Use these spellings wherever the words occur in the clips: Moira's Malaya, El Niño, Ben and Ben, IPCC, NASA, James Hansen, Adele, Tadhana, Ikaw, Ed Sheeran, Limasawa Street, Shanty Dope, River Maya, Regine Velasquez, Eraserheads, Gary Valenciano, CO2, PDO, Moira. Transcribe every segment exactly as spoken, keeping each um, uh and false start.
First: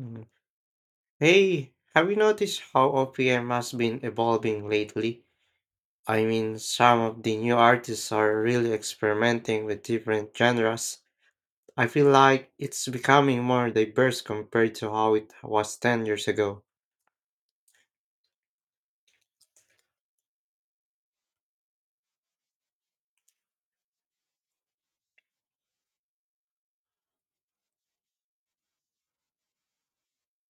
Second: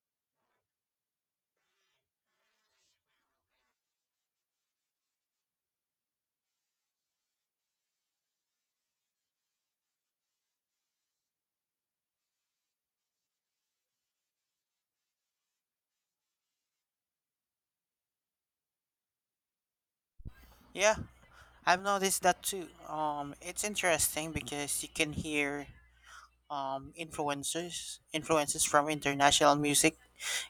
Mm. Hey, have you noticed how O P M has been evolving lately? I mean, some of the new artists are really experimenting with different genres. I feel like it's becoming more diverse compared to how it was ten years ago. Yeah, I've noticed that too. Um, it's interesting because you can hear um, influences influences from international music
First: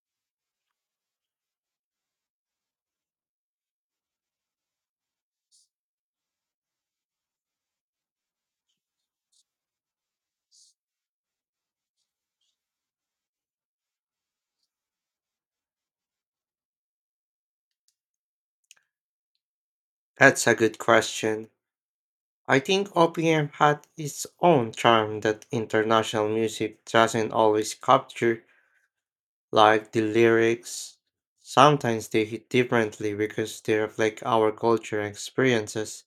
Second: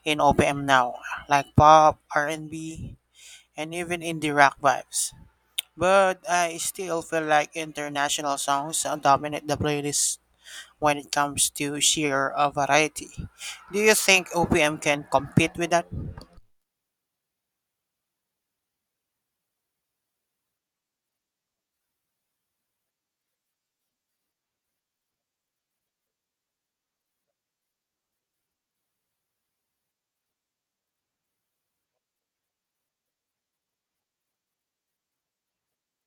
in O P M now, like pop, R and B, and even indie rock vibes. But I still feel like international songs uh, dominate the playlist when it comes to sheer uh, variety. Do you think O P M can compete with that? That's a good question. I think O P M had its own charm that international music doesn't always capture, like the lyrics. Sometimes they hit differently because they reflect our culture and experiences.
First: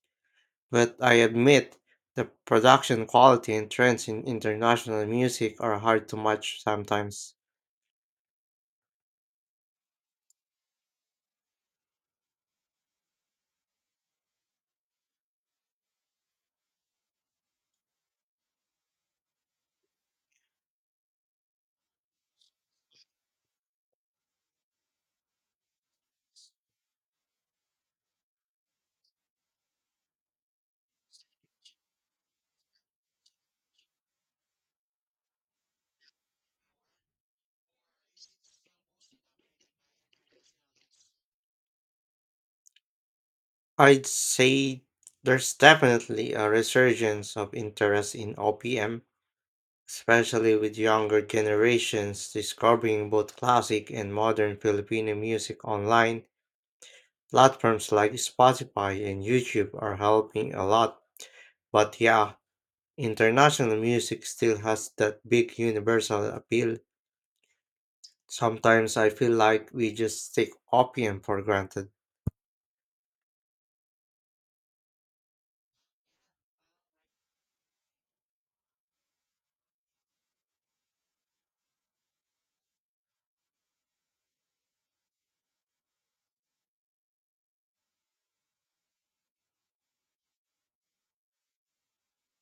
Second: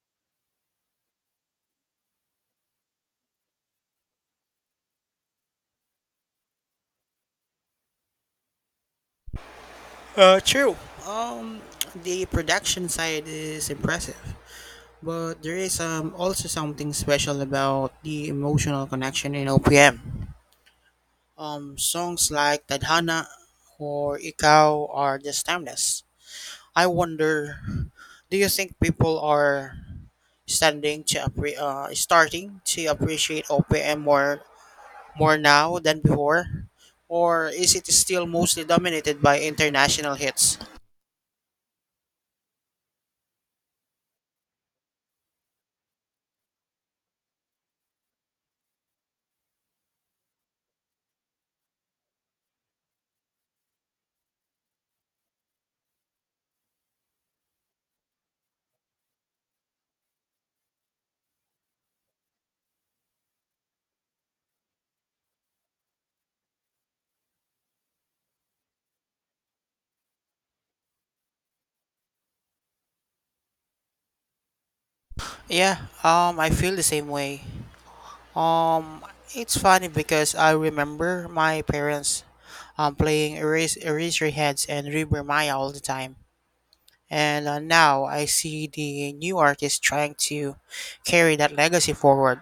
But I admit, the production quality and trends in international music are hard to match sometimes. Uh, true. Um, the production side is impressive. But there is um, also something special about the emotional connection in O P M. Um, songs like Tadhana or Ikaw are just timeless. I wonder, do you think people are standing to appre- uh, starting to appreciate O P M more more now than before, or is it still mostly dominated by international hits? I'd say there's definitely a resurgence of interest in O P M, especially with younger generations discovering both classic and modern Filipino music online. Platforms like Spotify and YouTube are helping a lot. But yeah, international music still has that big universal appeal. Sometimes I feel like we just take opium for granted. Yeah, um, I feel the same way. Um, it's funny because I remember my parents um, playing Eras- Eraserheads and River Maya all the time. And uh, now I see the new artists trying to carry that legacy forward.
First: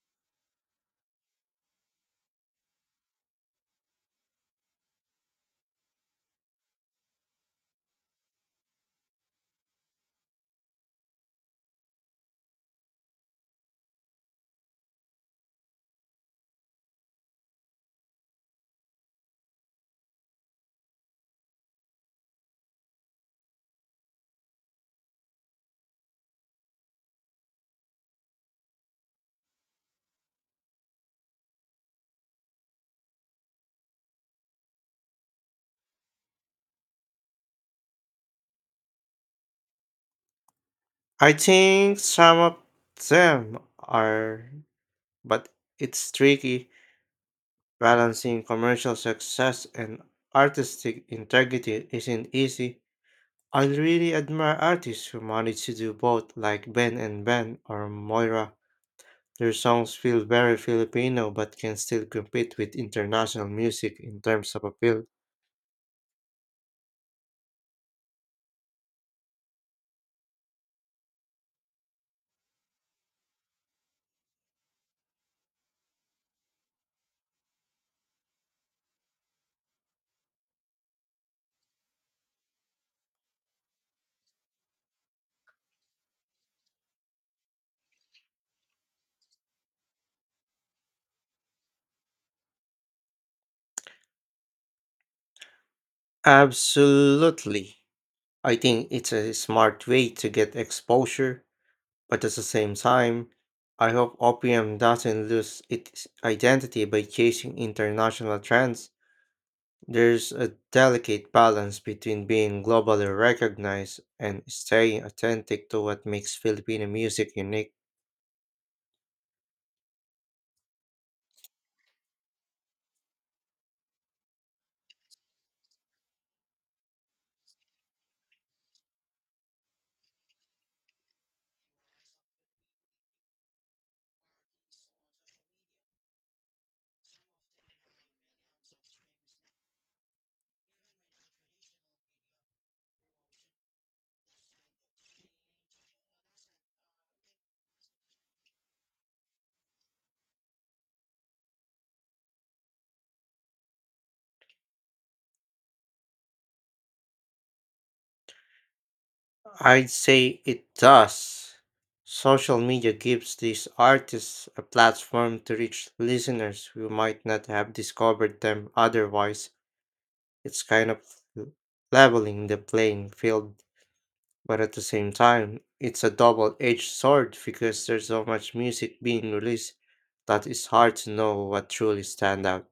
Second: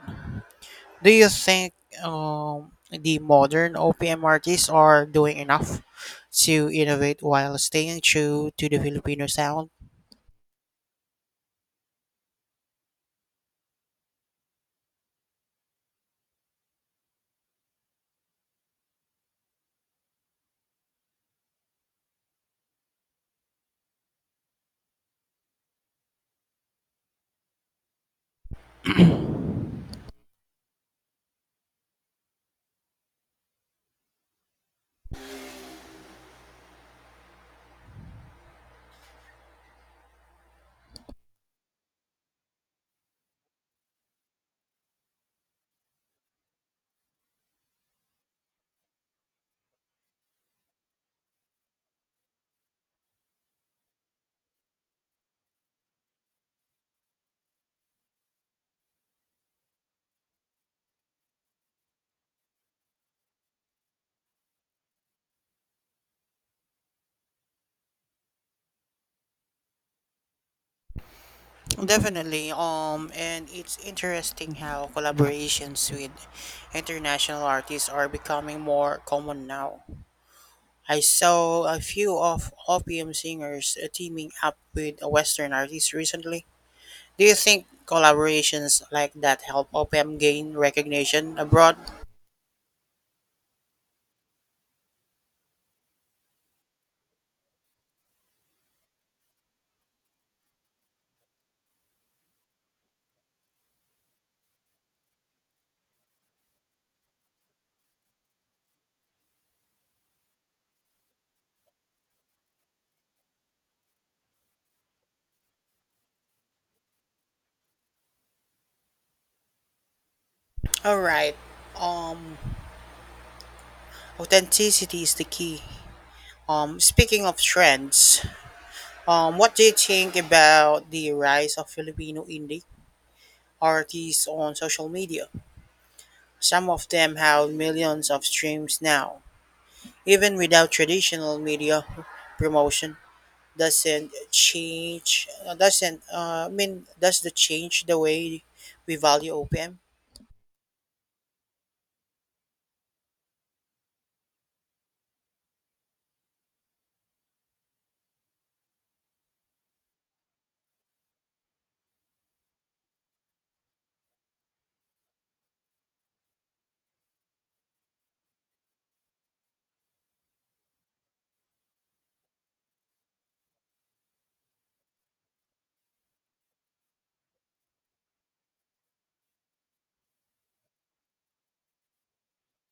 Do you think um, the modern O P M artists are doing enough to innovate while staying true to the Filipino sound? I think some of them are, but it's tricky. Balancing commercial success and artistic integrity isn't easy. I really admire artists who manage to do both, like Ben and Ben or Moira. Their songs feel very Filipino but can still compete with international music in terms of appeal. Definitely. Um, and it's interesting how collaborations with international artists are becoming more common now. I saw a few of opium singers uh, teaming up with a Western artists recently. Do you think collaborations like that help opium gain recognition abroad? Absolutely. I think it's a smart way to get exposure, but at the same time, I hope O P M doesn't lose its identity by chasing international trends. There's a delicate balance between being globally recognized and staying authentic to what makes Filipino music unique. All right. Um, Authenticity is the key. Um, speaking of trends, um, what do you think about the rise of Filipino indie artists on social media? Some of them have millions of streams now. Even without traditional media promotion, doesn't change uh, doesn't uh, I mean does the change the way we value O P M? I'd say it does. Social media gives these artists a platform to reach listeners who might not have discovered them otherwise. It's kind of l- leveling the playing field, but at the same time, it's a double edged sword because there's so much music being released that it's hard to know what truly stand out.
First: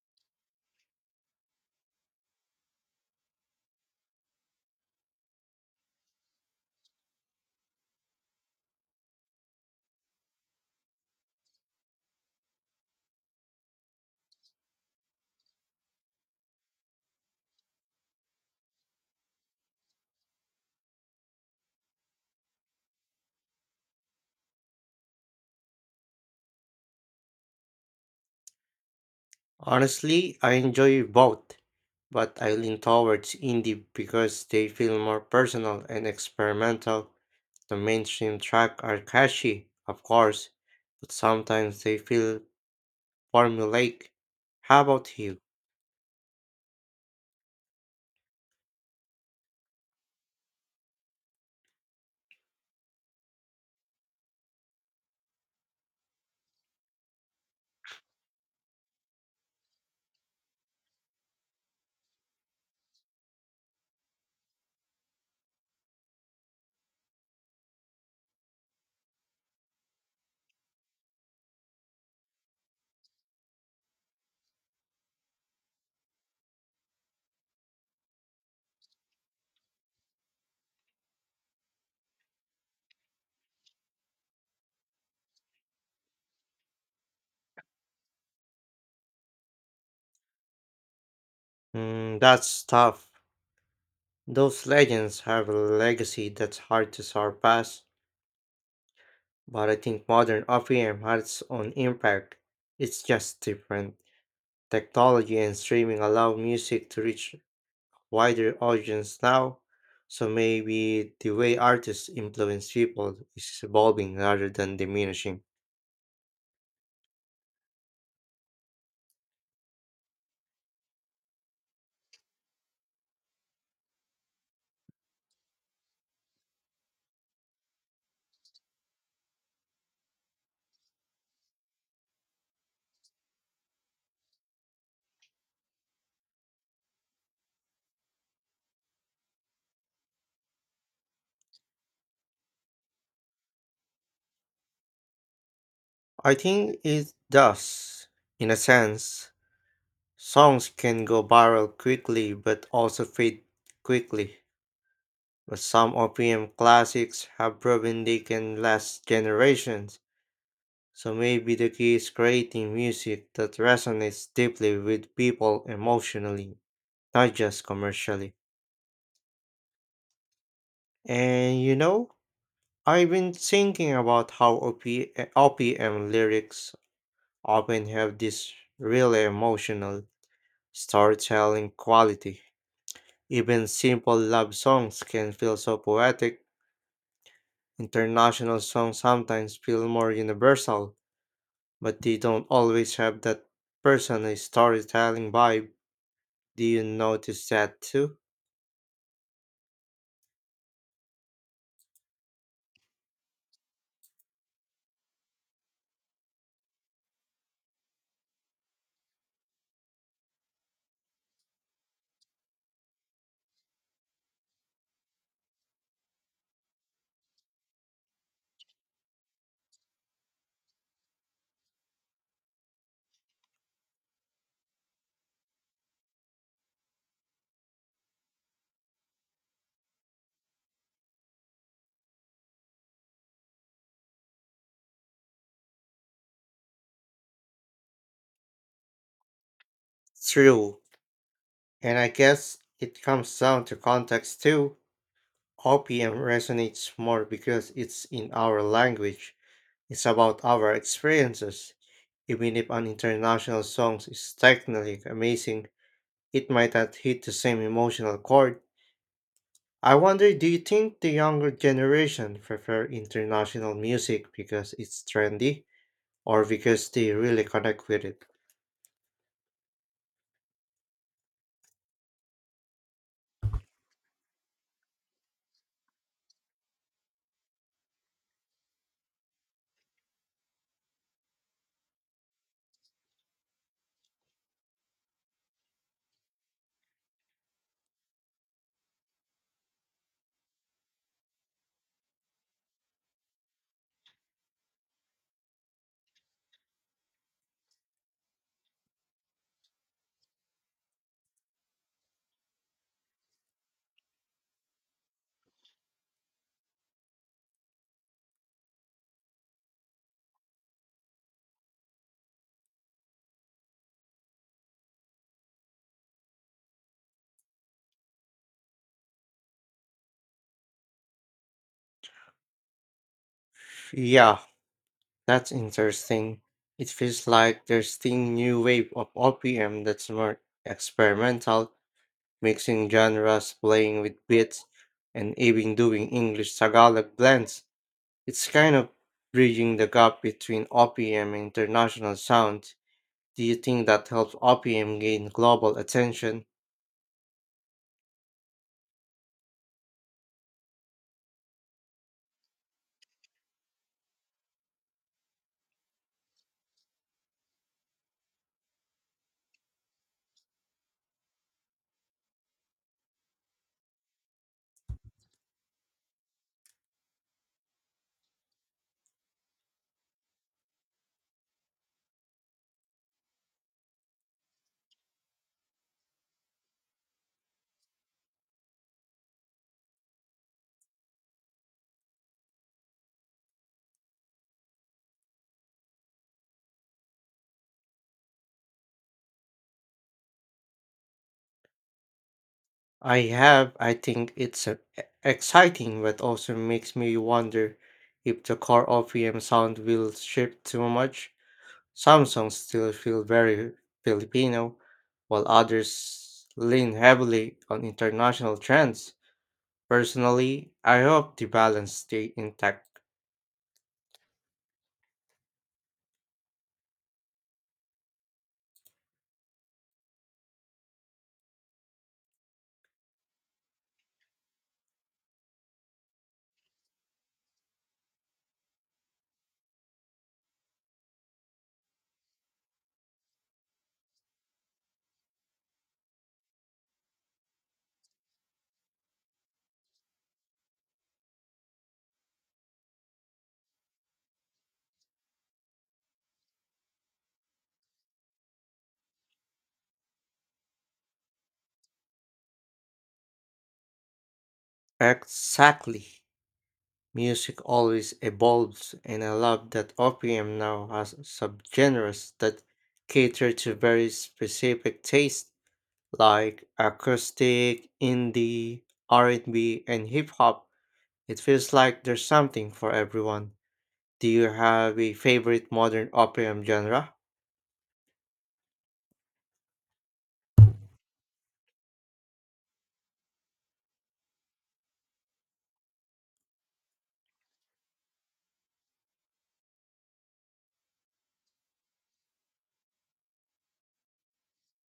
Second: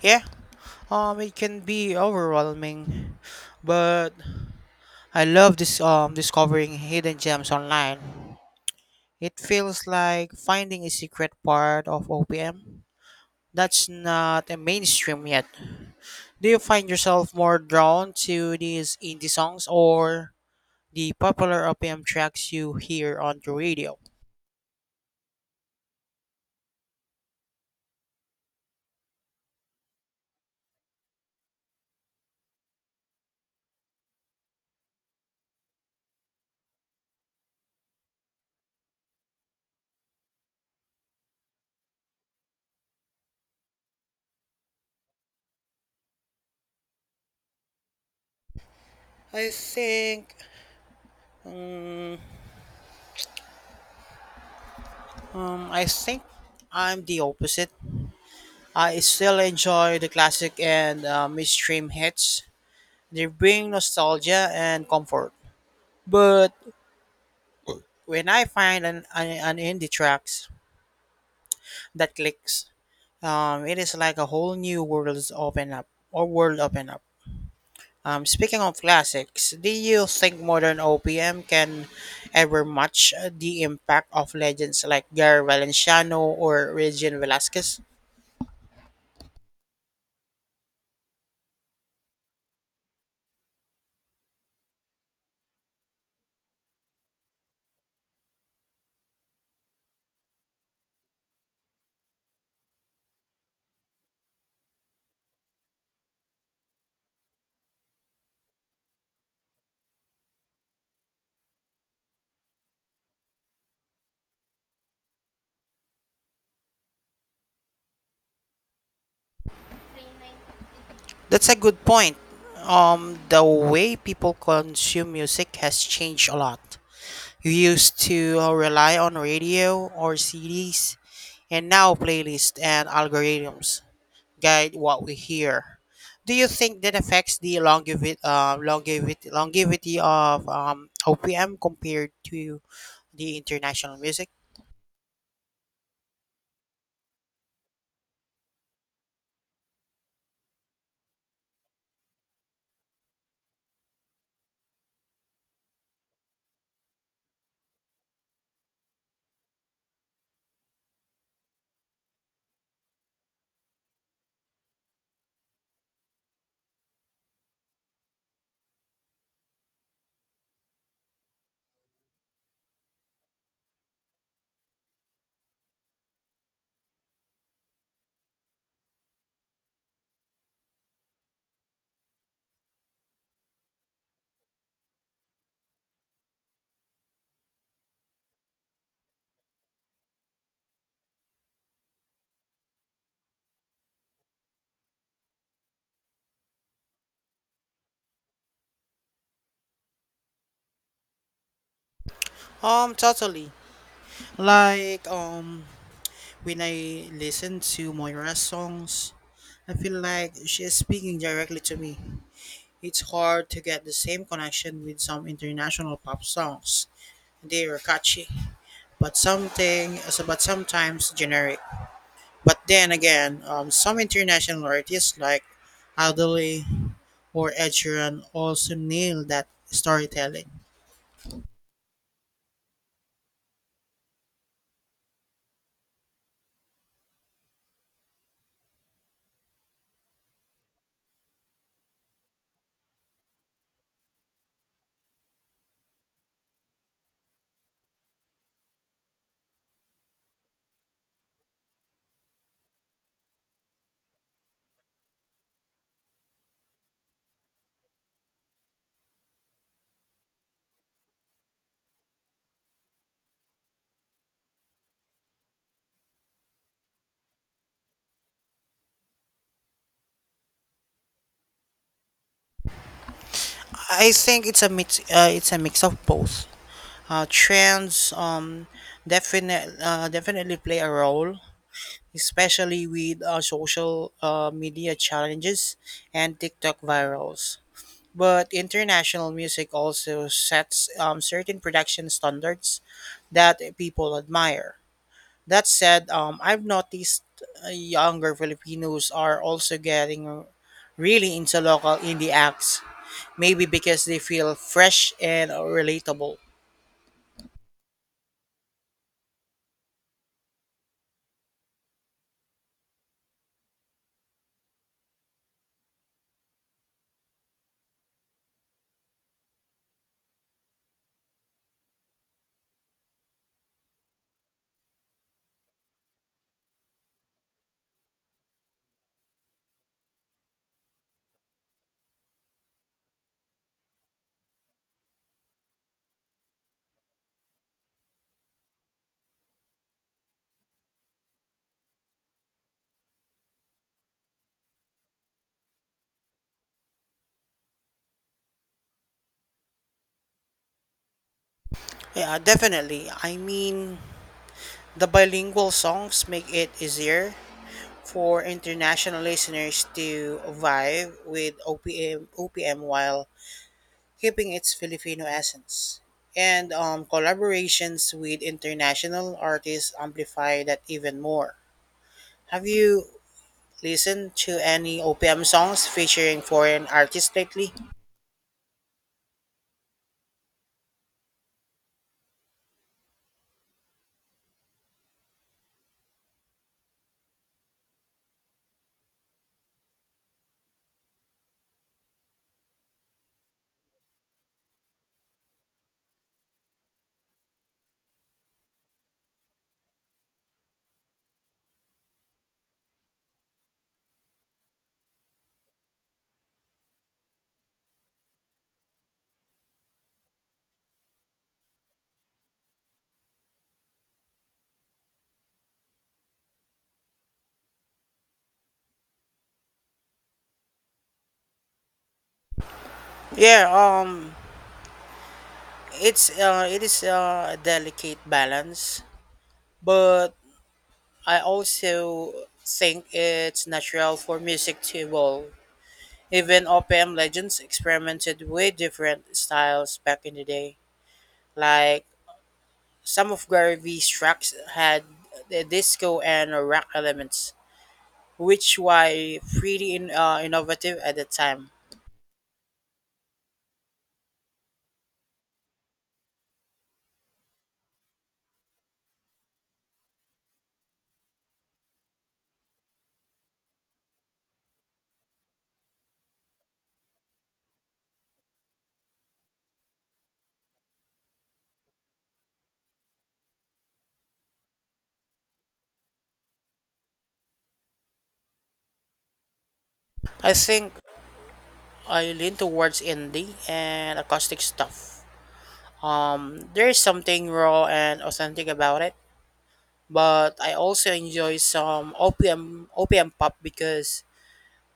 Yeah, um, it can be overwhelming, but I love this um discovering hidden gems online. It feels like finding a secret part of O P M that's not a mainstream yet. Do you find yourself more drawn to these indie songs or the popular O P M tracks you hear on the radio? Honestly, I enjoy both, but I lean towards indie because they feel more personal and experimental. The mainstream tracks are catchy, of course, but sometimes they feel formulaic. How about you? I think mm, um, I think I'm the opposite. I still enjoy the classic and uh, mainstream hits. They bring nostalgia and comfort. But when I find an, an, an indie tracks that clicks, um, it is like a whole new world open up or world open up. Um, speaking of classics, do you think modern O P M can ever match uh, the impact of legends like Gary Valenciano or Regine Velasquez? Mm, that's tough. Those legends have a legacy that's hard to surpass, but I think modern O P M has its own impact. It's just different. Technology and streaming allow music to reach wider audience now, so maybe the way artists influence people is evolving rather than diminishing. That's a good point. Um, the way people consume music has changed a lot. You used to uh, rely on radio or C Ds, and now playlists and algorithms guide what we hear. Do you think that affects the longevity, uh, longevity, longevity of um, O P M compared to the international music? I think it does, in a sense. Songs can go viral quickly but also fade quickly. But some O P M classics have proven they can last generations, so maybe the key is creating music that resonates deeply with people emotionally, not just commercially. And you know, I've been thinking about how O P, uh, O P M lyrics often have this really emotional storytelling quality. Even simple love songs can feel so poetic. International songs sometimes feel more universal but they don't always have that personal storytelling vibe. Do you notice that too? Um, totally. Like um, when I listen to Moira's songs, I feel like she is speaking directly to me. It's hard to get the same connection with some international pop songs. They are catchy, but something, so, but sometimes generic. But then again, um, some international artists like Adele or Ed Sheeran also nail that storytelling. True. And I guess it comes down to context too. O P M resonates more because it's in our language. It's about our experiences. Even if an international song is technically amazing, it might not hit the same emotional chord. I wonder, do you think the younger generation prefer international music because it's trendy, or because they really connect with it? I think it's a mix. Uh, it's a mix of both. Uh, trends um definite uh, definitely play a role, especially with uh, social uh, media challenges and TikTok virals. But international music also sets um, certain production standards that people admire. That said, um, I've noticed uh, younger Filipinos are also getting really into local indie acts, maybe because they feel fresh and relatable. Yeah, that's interesting. It feels like there's thing new wave of O P M that's more experimental, mixing genres, playing with beats, and even doing English Tagalog blends. It's kind of bridging the gap between O P M and international sound. Do you think that helps O P M gain global attention? Yeah, definitely. I mean, the bilingual songs make it easier for international listeners to vibe with O P M, O P M while keeping its Filipino essence. And um, collaborations with international artists amplify that even more. Have you listen to any O P M songs featuring foreign artists lately? I have. I think it's uh, e- exciting, but also makes me wonder if the core O P M sound will shift too much. Some songs still feel very Filipino, while others lean heavily on international trends. Personally, I hope the balance stay intact. Yeah, um it's uh it is uh, a delicate balance, but I also think it's natural for music to evolve. Even O P M legends experimented with different styles back in the day. Like some of Gary V's tracks had the disco and rock elements, which were pretty in, uh, innovative at the time. Exactly. Music always evolves, and I love that O P M now has subgenres that cater to very specific tastes, like acoustic, indie, R and B, and B, and hip hop. It feels like there's something for everyone. Do you have a favorite modern opera genre? I think I lean towards indie and acoustic stuff. Um, there's something raw and authentic about it, but I also enjoy some O P M O P M pop because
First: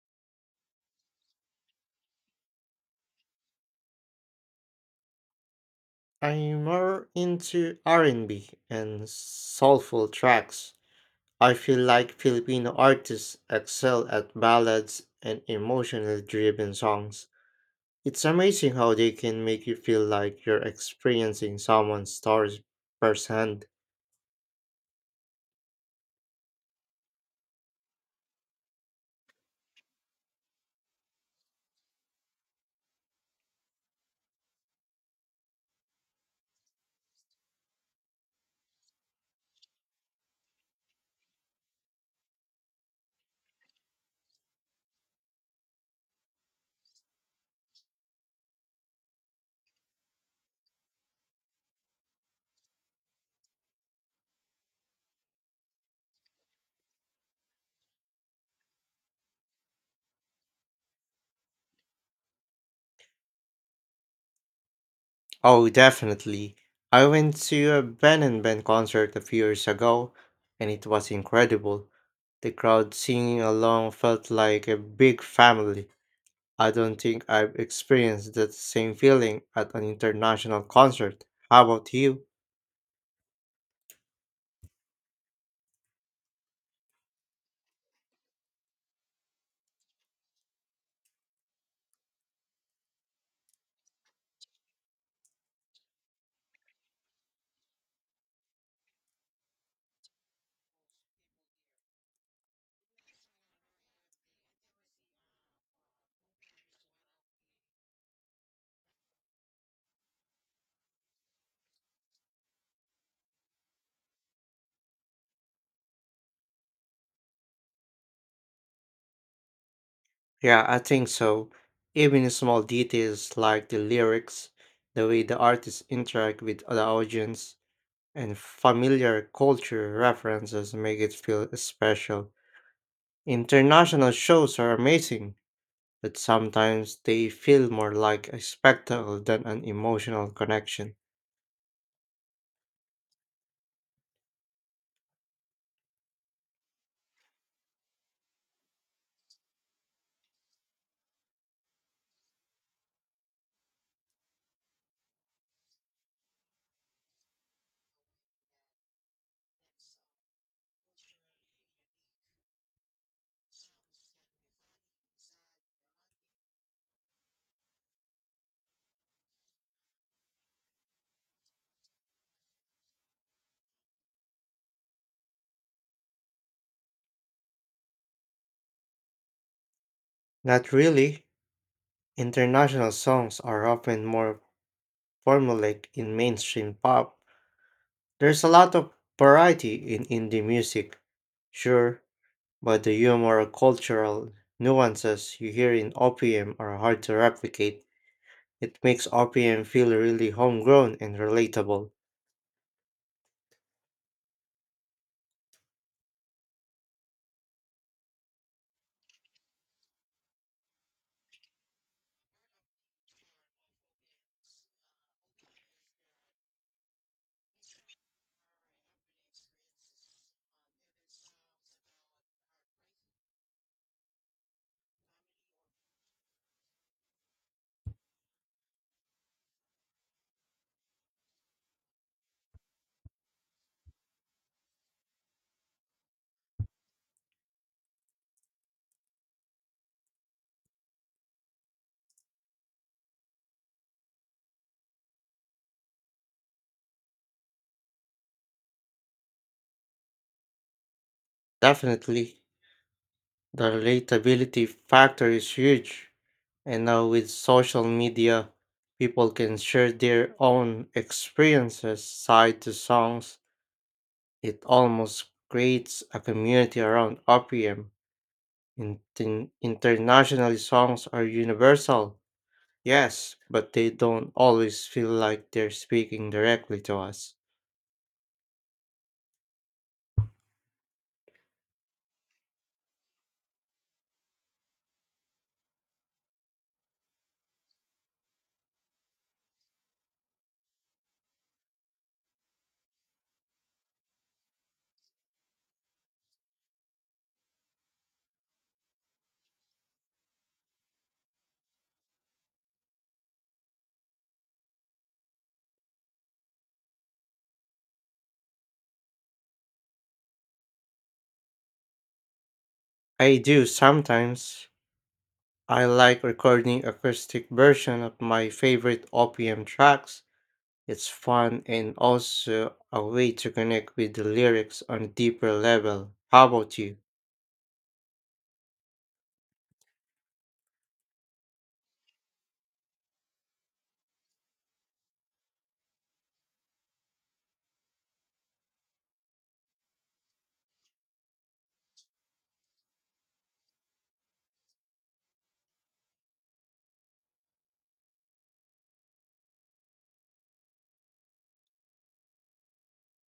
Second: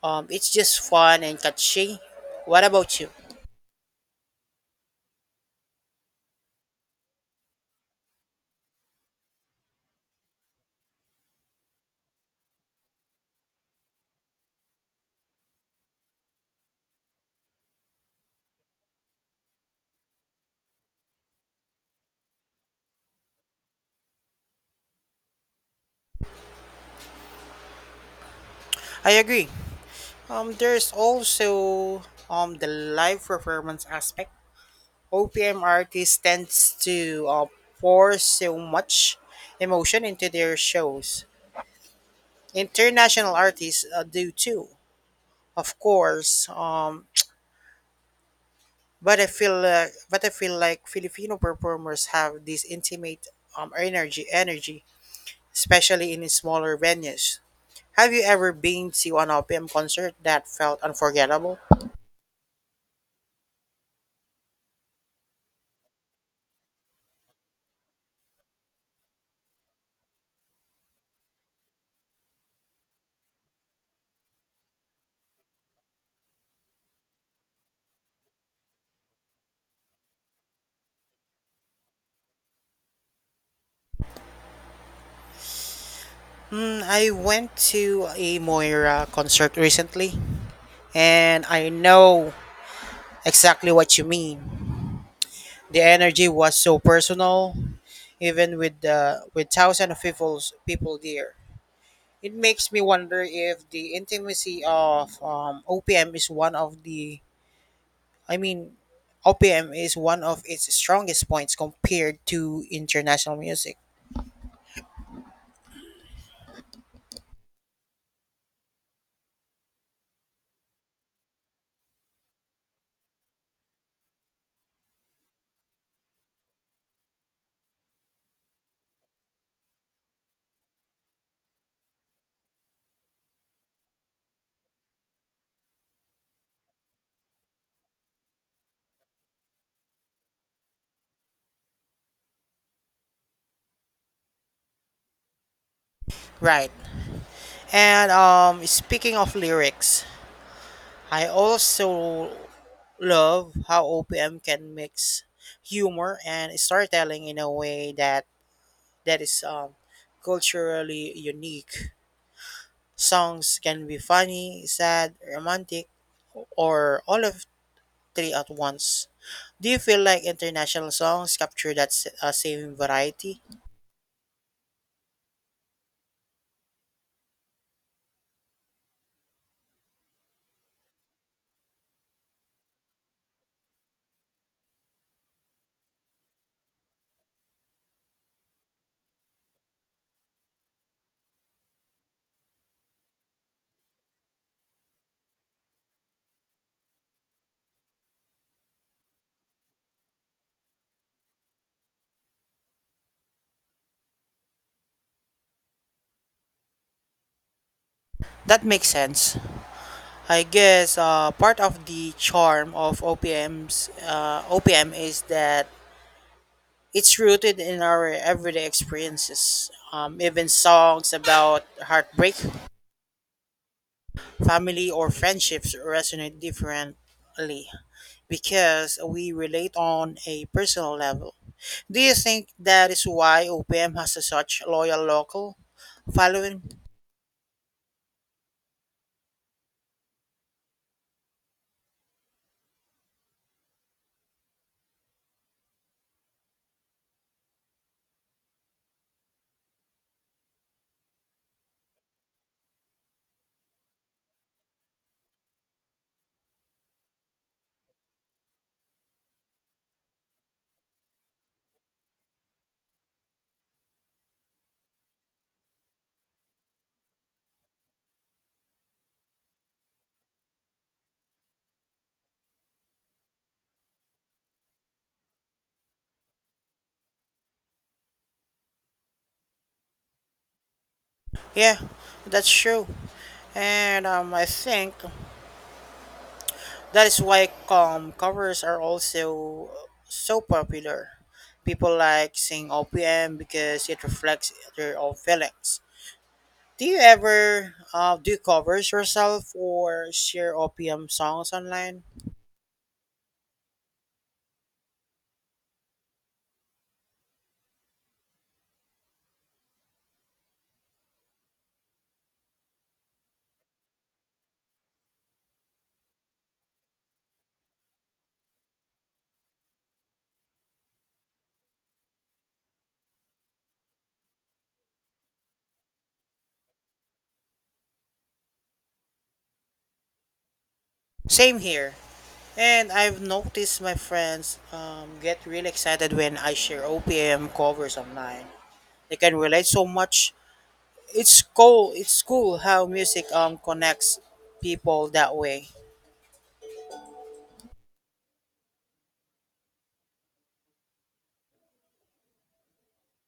um, it's just fun and catchy. What about you? I'm more into R and B and B and soulful tracks. I feel like Filipino artists excel at ballads and emotionally driven songs. It's amazing how they can make you feel like you're experiencing someone's stories firsthand. I agree. Um, there's also um the live performance aspect. O P M artists tends to uh, pour so much emotion into their shows. International artists uh, do too, of course, um, but I feel uh, but I feel like Filipino performers have this intimate um, energy, energy, especially in smaller venues. Have you ever been to an O P M concert that felt unforgettable? Oh, definitely. I went to a Ben and Ben concert a few years ago, and it was incredible. The crowd singing along felt like a big family. I don't think I've experienced that same feeling at an international concert. How about you? Mm, I went to a Moira concert recently, and I know exactly what you mean. The energy was so personal, even with the with thousands of people's people there. It makes me wonder if the intimacy of um, O P M is one of the, I mean, O P M is one of its strongest points compared to international music. Yeah, I think so. Even small details like the lyrics, the way the artists interact with the audience, and familiar culture references make it feel special. International shows are amazing, but sometimes they feel more like a spectacle than an emotional connection. Right. And um, speaking of lyrics, I also love how O P M can mix humor and storytelling in a way that that is um, culturally unique. Songs can be funny, sad, romantic, or all of three at once. Do you feel like international songs capture that s- uh, same variety? Not really. International songs are often more formulaic in mainstream pop. There's a lot of variety in indie music, sure, but the humor or cultural nuances you hear in O P M are hard to replicate. It makes O P M feel really homegrown and relatable. That makes sense. I guess uh, part of the charm of O P M's uh, O P M is that it's rooted in our everyday experiences. Um, even songs about heartbreak, family, or friendships resonate differently because we relate on a personal level. Do you think that is why O P M has a such loyal local following? Definitely. The relatability factor is huge. And now with social media, people can share their own experiences side to songs. It almost creates a community around O P M. Inten- internationally, songs are universal, yes, but they don't always feel like they're speaking directly to us. Yeah, that's true. And um, I think that is why um, covers are also so popular. People like seeing O P M because it reflects their own feelings. Do you ever uh, do covers yourself or share O P M songs online? I do sometimes. I like recording acoustic version of my favorite O P M tracks. It's fun and also a way to connect with the lyrics on a deeper level. How about you? Same here. And I've noticed my friends um, get really excited when I share O P M covers online. They can relate so much. It's cool. It's cool how music um connects people that way.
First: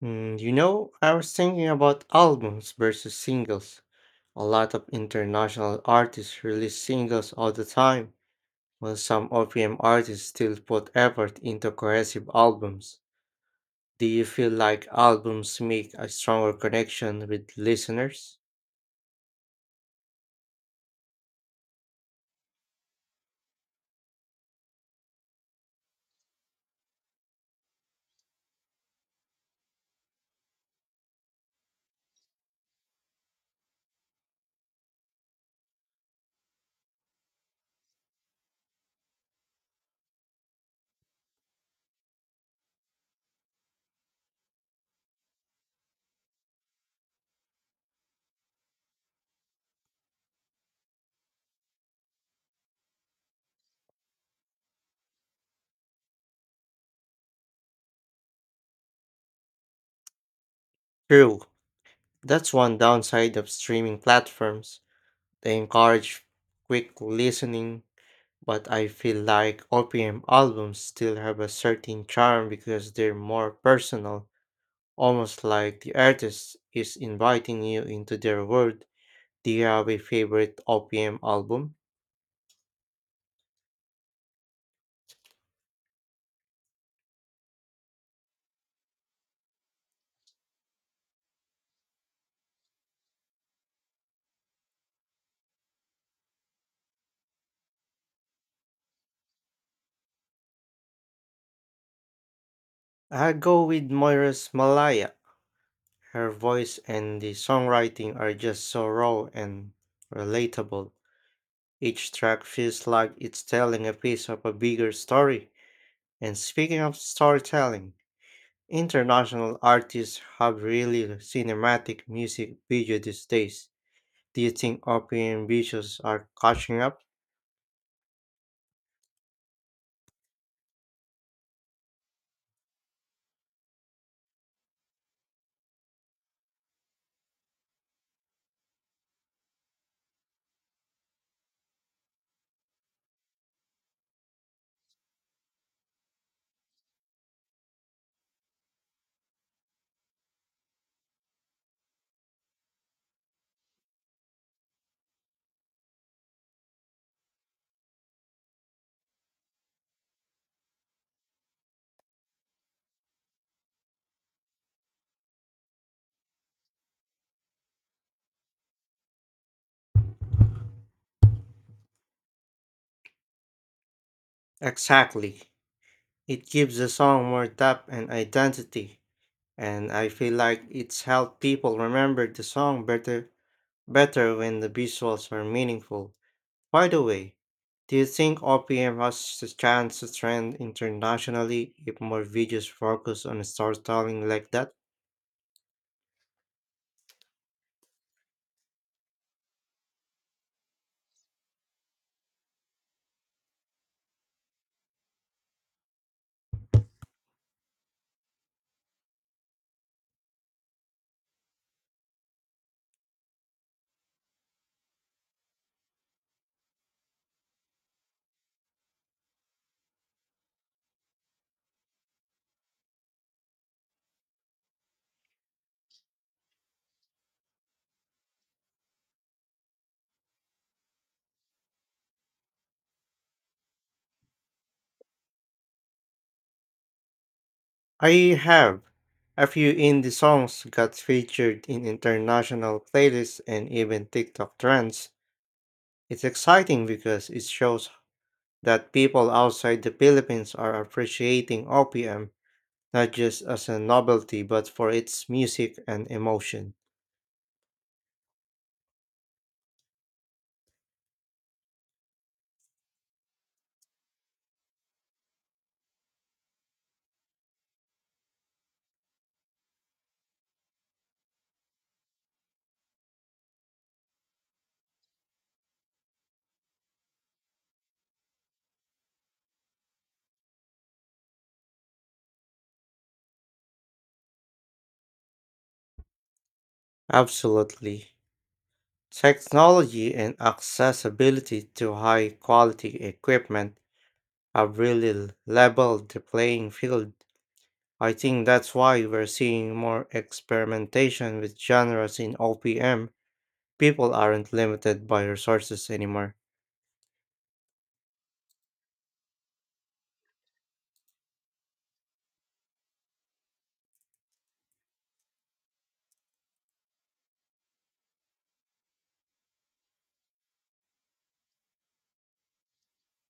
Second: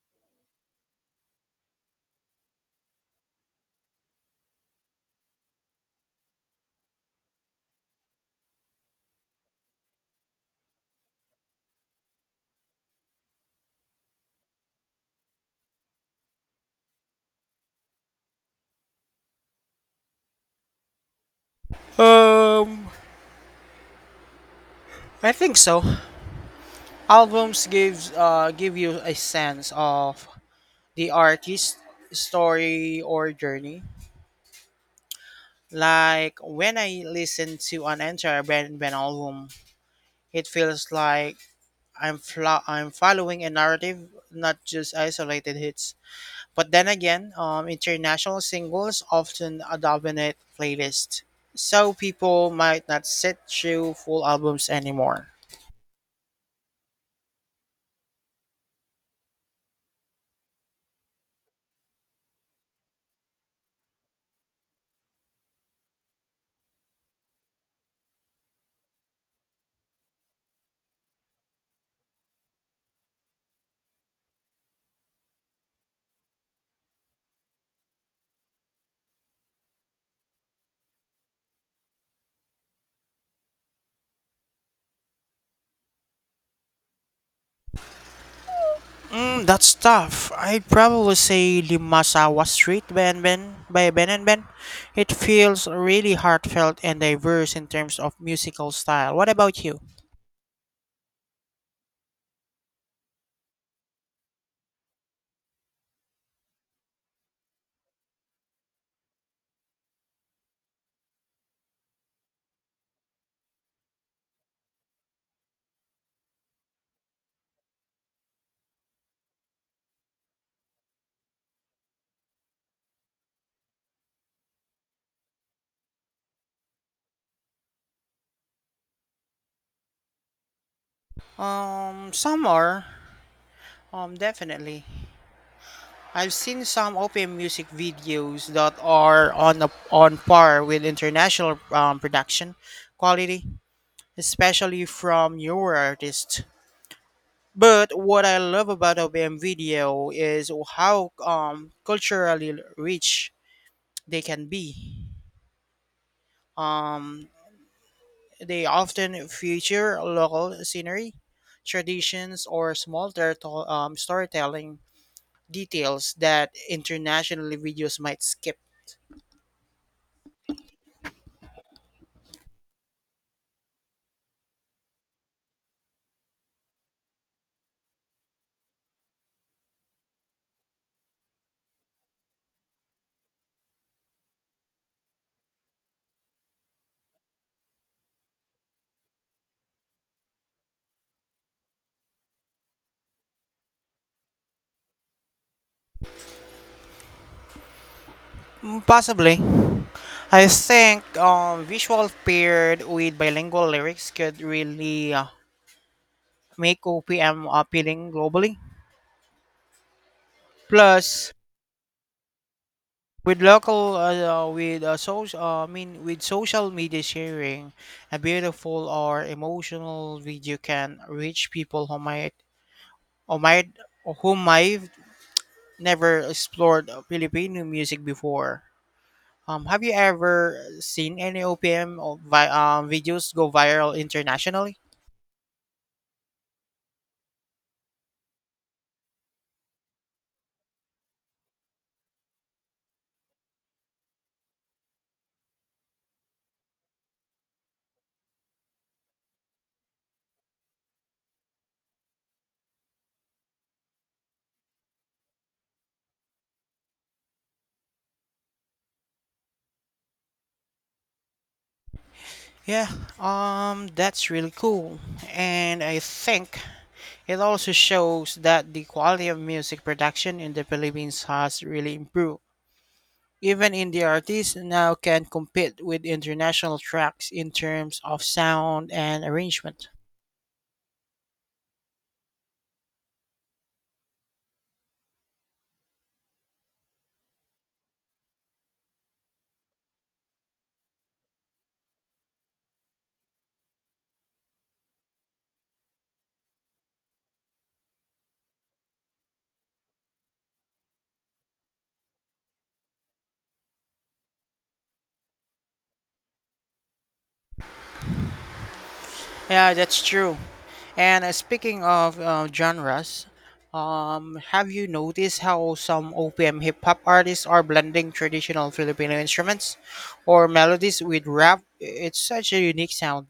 Mm, you know, I was thinking about albums versus singles. A lot of international artists release singles all the time, while some O P M artists still put effort into cohesive albums. Do you feel like albums make a stronger connection with listeners? Um, I think so. Albums gives uh give you a sense of the artist's story or journey. Like when I listen to an entire band, band album, it feels like I'm fla- I'm following a narrative, not just isolated hits. But then again, um, international singles often uh, dominate playlists, so people might not sit through full albums anymore. True, that's one downside of streaming platforms. They encourage quick listening. But I feel like O P M albums still have a certain charm because they're more personal, almost like the artist is inviting you into their world. Do you have a favorite O P M album? Mm, that's tough. I'd probably say Limasawa Street Ben Ben by Ben and Ben. It feels really heartfelt and diverse in terms of musical style. What about you? I go with Moira's Malaya. Her voice and the songwriting are just so raw and relatable. Each track feels like it's telling a piece of a bigger story. And speaking of storytelling, international artists have really cinematic music video these days. Do you think European visuals are catching up? Um, some are. Um, definitely. I've seen some O P M music videos that are on a, on par with international um, production quality, especially from newer artists. But what I love about O P M video is how um, culturally rich they can be. Um, they often feature local scenery, traditions, or small terto- um, storytelling details that internationally videos might skip. Exactly. It gives the song more depth and identity, and I feel like it's helped people remember the song better better when the visuals are meaningful. By the way, do you think O P M has the chance to trend internationally if more videos focus on storytelling like that? Mm, Possibly. I think um, visual paired with bilingual lyrics could really uh, make O P M appealing globally. Plus, with local uh, uh, with uh, social uh, I mean with social media sharing, a beautiful or emotional video can reach people who might who might who might never explored Filipino music before. Um, have you ever seen any O P M or vi- um, videos go viral internationally? I have. A few indie songs got featured in international playlists and even TikTok trends. It's exciting because it shows that people outside the Philippines are appreciating O P M not just as a novelty but for its music and emotion. Yeah, um, that's really cool. And I think it also shows that the quality of music production in the Philippines has really improved. Even indie artists now can compete with international tracks in terms of sound and arrangement. Absolutely. Technology and accessibility to high quality equipment have really leveled the playing field. I think that's why we're seeing more experimentation with genres in O P M. People aren't limited by resources anymore. Yeah, that's true. And uh, speaking of uh, genres, um, have you noticed how some O P M hip hop artists are blending traditional Filipino instruments or melodies with rap? It's such a unique sound.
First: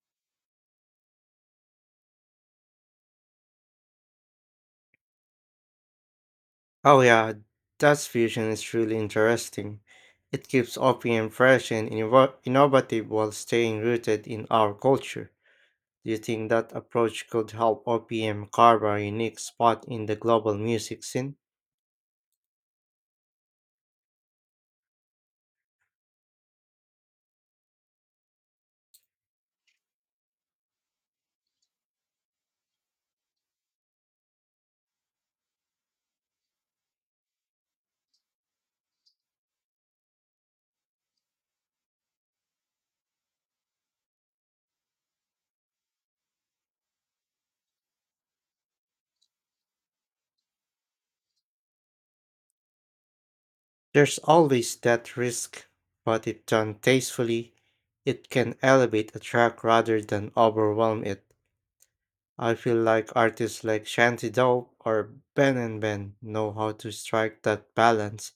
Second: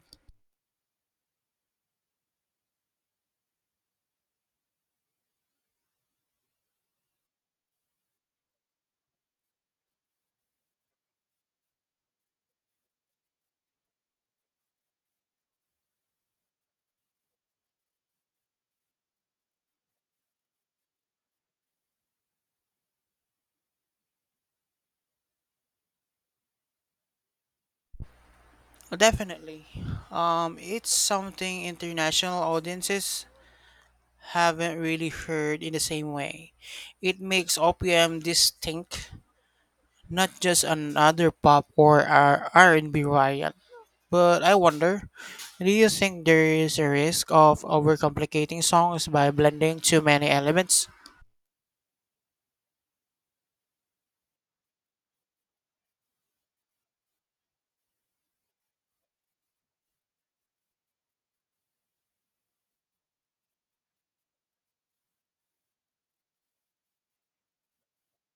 Oh, yeah, that's fusion is really interesting. It keeps O P M fresh and innov- innovative while staying rooted in our culture. Do you think that approach could help O P M carve a unique spot in the global music scene? Definitely. Um, it's something international audiences haven't really heard in the same way. It makes O P M distinct, not just another pop or R- R&B riot. But I wonder, do you think there is a risk of overcomplicating songs by blending too many elements? There's always that risk, but if done tastefully, it can elevate a track rather than overwhelm it. I feel like artists like Shanty Dope or Ben and Ben know how to strike that balance.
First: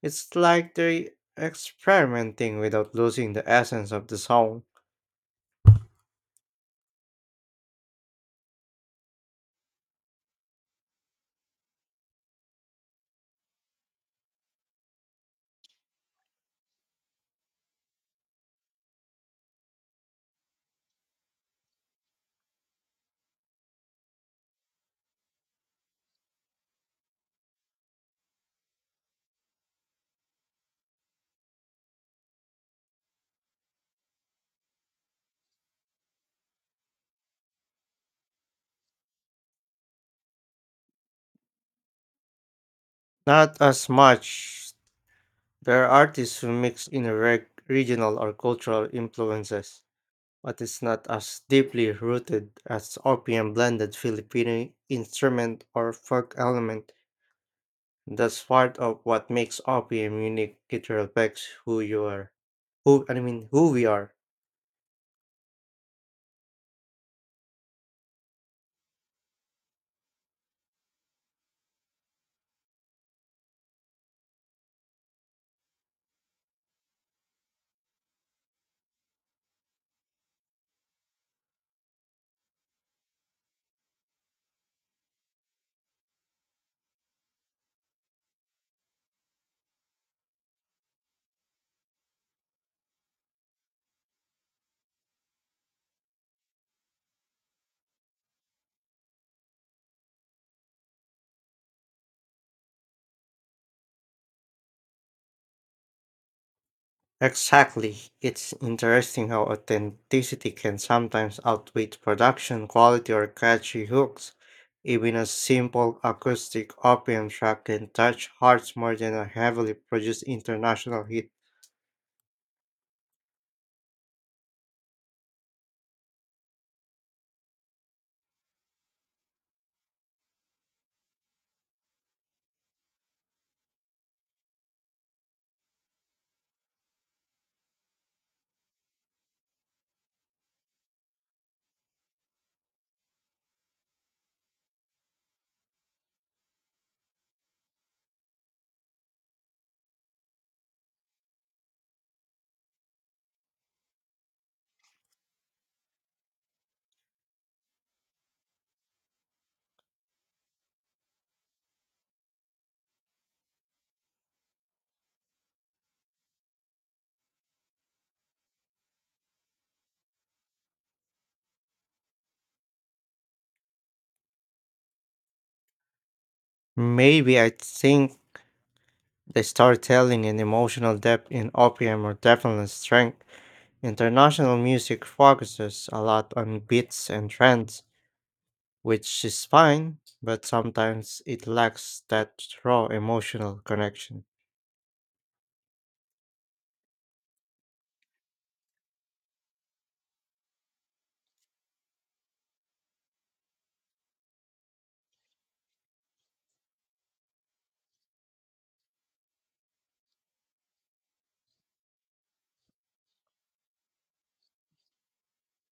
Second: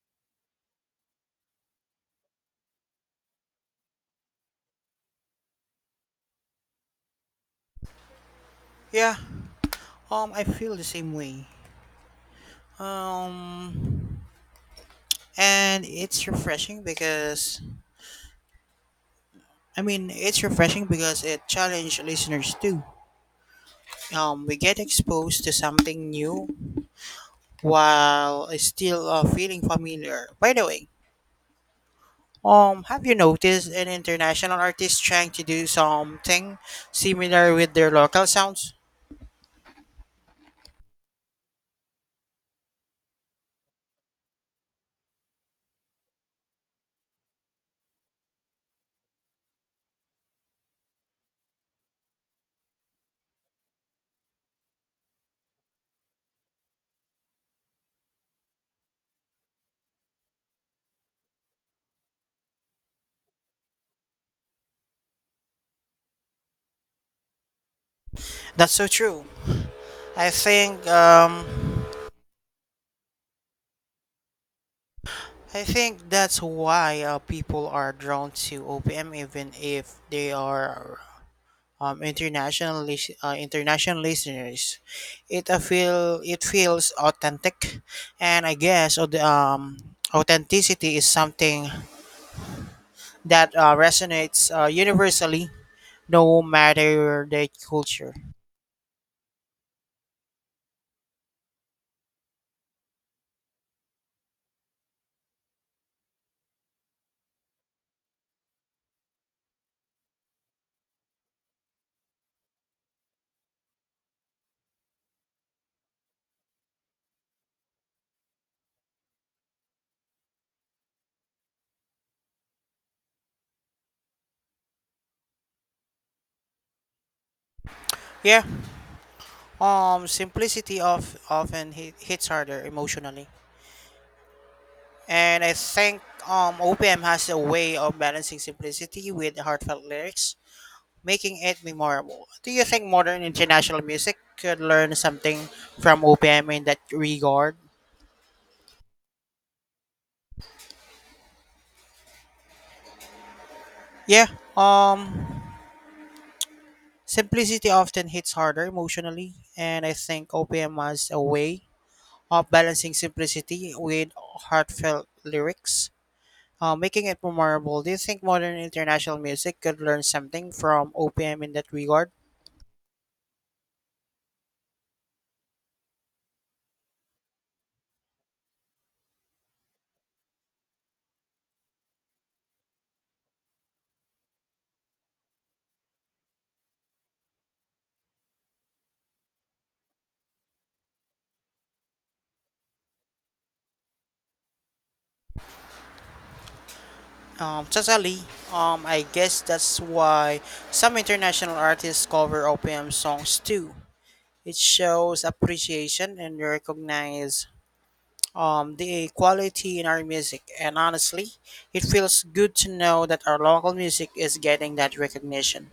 It's like they're experimenting without losing the essence of the song. Yeah, um, I feel the same way. Um, and it's refreshing because I mean it's refreshing because it challenged listeners too. Um, we get exposed to something new while still uh, feeling familiar. By the way, um, have you noticed an international artist trying to do something similar with their local sounds? Not as much. There are artists who mix in reg- regional or cultural influences, but it's not as deeply rooted as opium blended Filipino instrument or folk element. That's part of what makes opium unique. It reflects who you are. Who I mean who we are. That's so true. I think um, I think that's why uh, people are drawn to O P M, even if they are um, international lis- uh, international listeners. It uh, feel it feels authentic, and I guess uh, the, um, authenticity is something that uh, resonates uh, universally, no matter the culture. Exactly. It's interesting how authenticity can sometimes outweigh production quality or catchy hooks. Even a simple acoustic opium track can touch hearts more than a heavily produced international hit. Yeah. Um, simplicity of often hit, hits harder emotionally. And I think um, O P M has a way of balancing simplicity with heartfelt lyrics, making it memorable. Do you think modern international music could learn something from O P M in that regard? Yeah, um, simplicity often hits harder emotionally, and I think O P M has a way of balancing simplicity with heartfelt lyrics, uh, making it memorable. Do you think modern international music could learn something from O P M in that regard? Maybe I think the storytelling and emotional depth in Opium are definitely a strength. International music focuses a lot on beats and trends, which is fine, but sometimes it lacks that raw emotional connection. Um, totally. Um, I guess that's why some international artists cover O P M songs too. It shows appreciation and recognize um, the quality in our music. And honestly, it feels good to know that our local music is getting that recognition.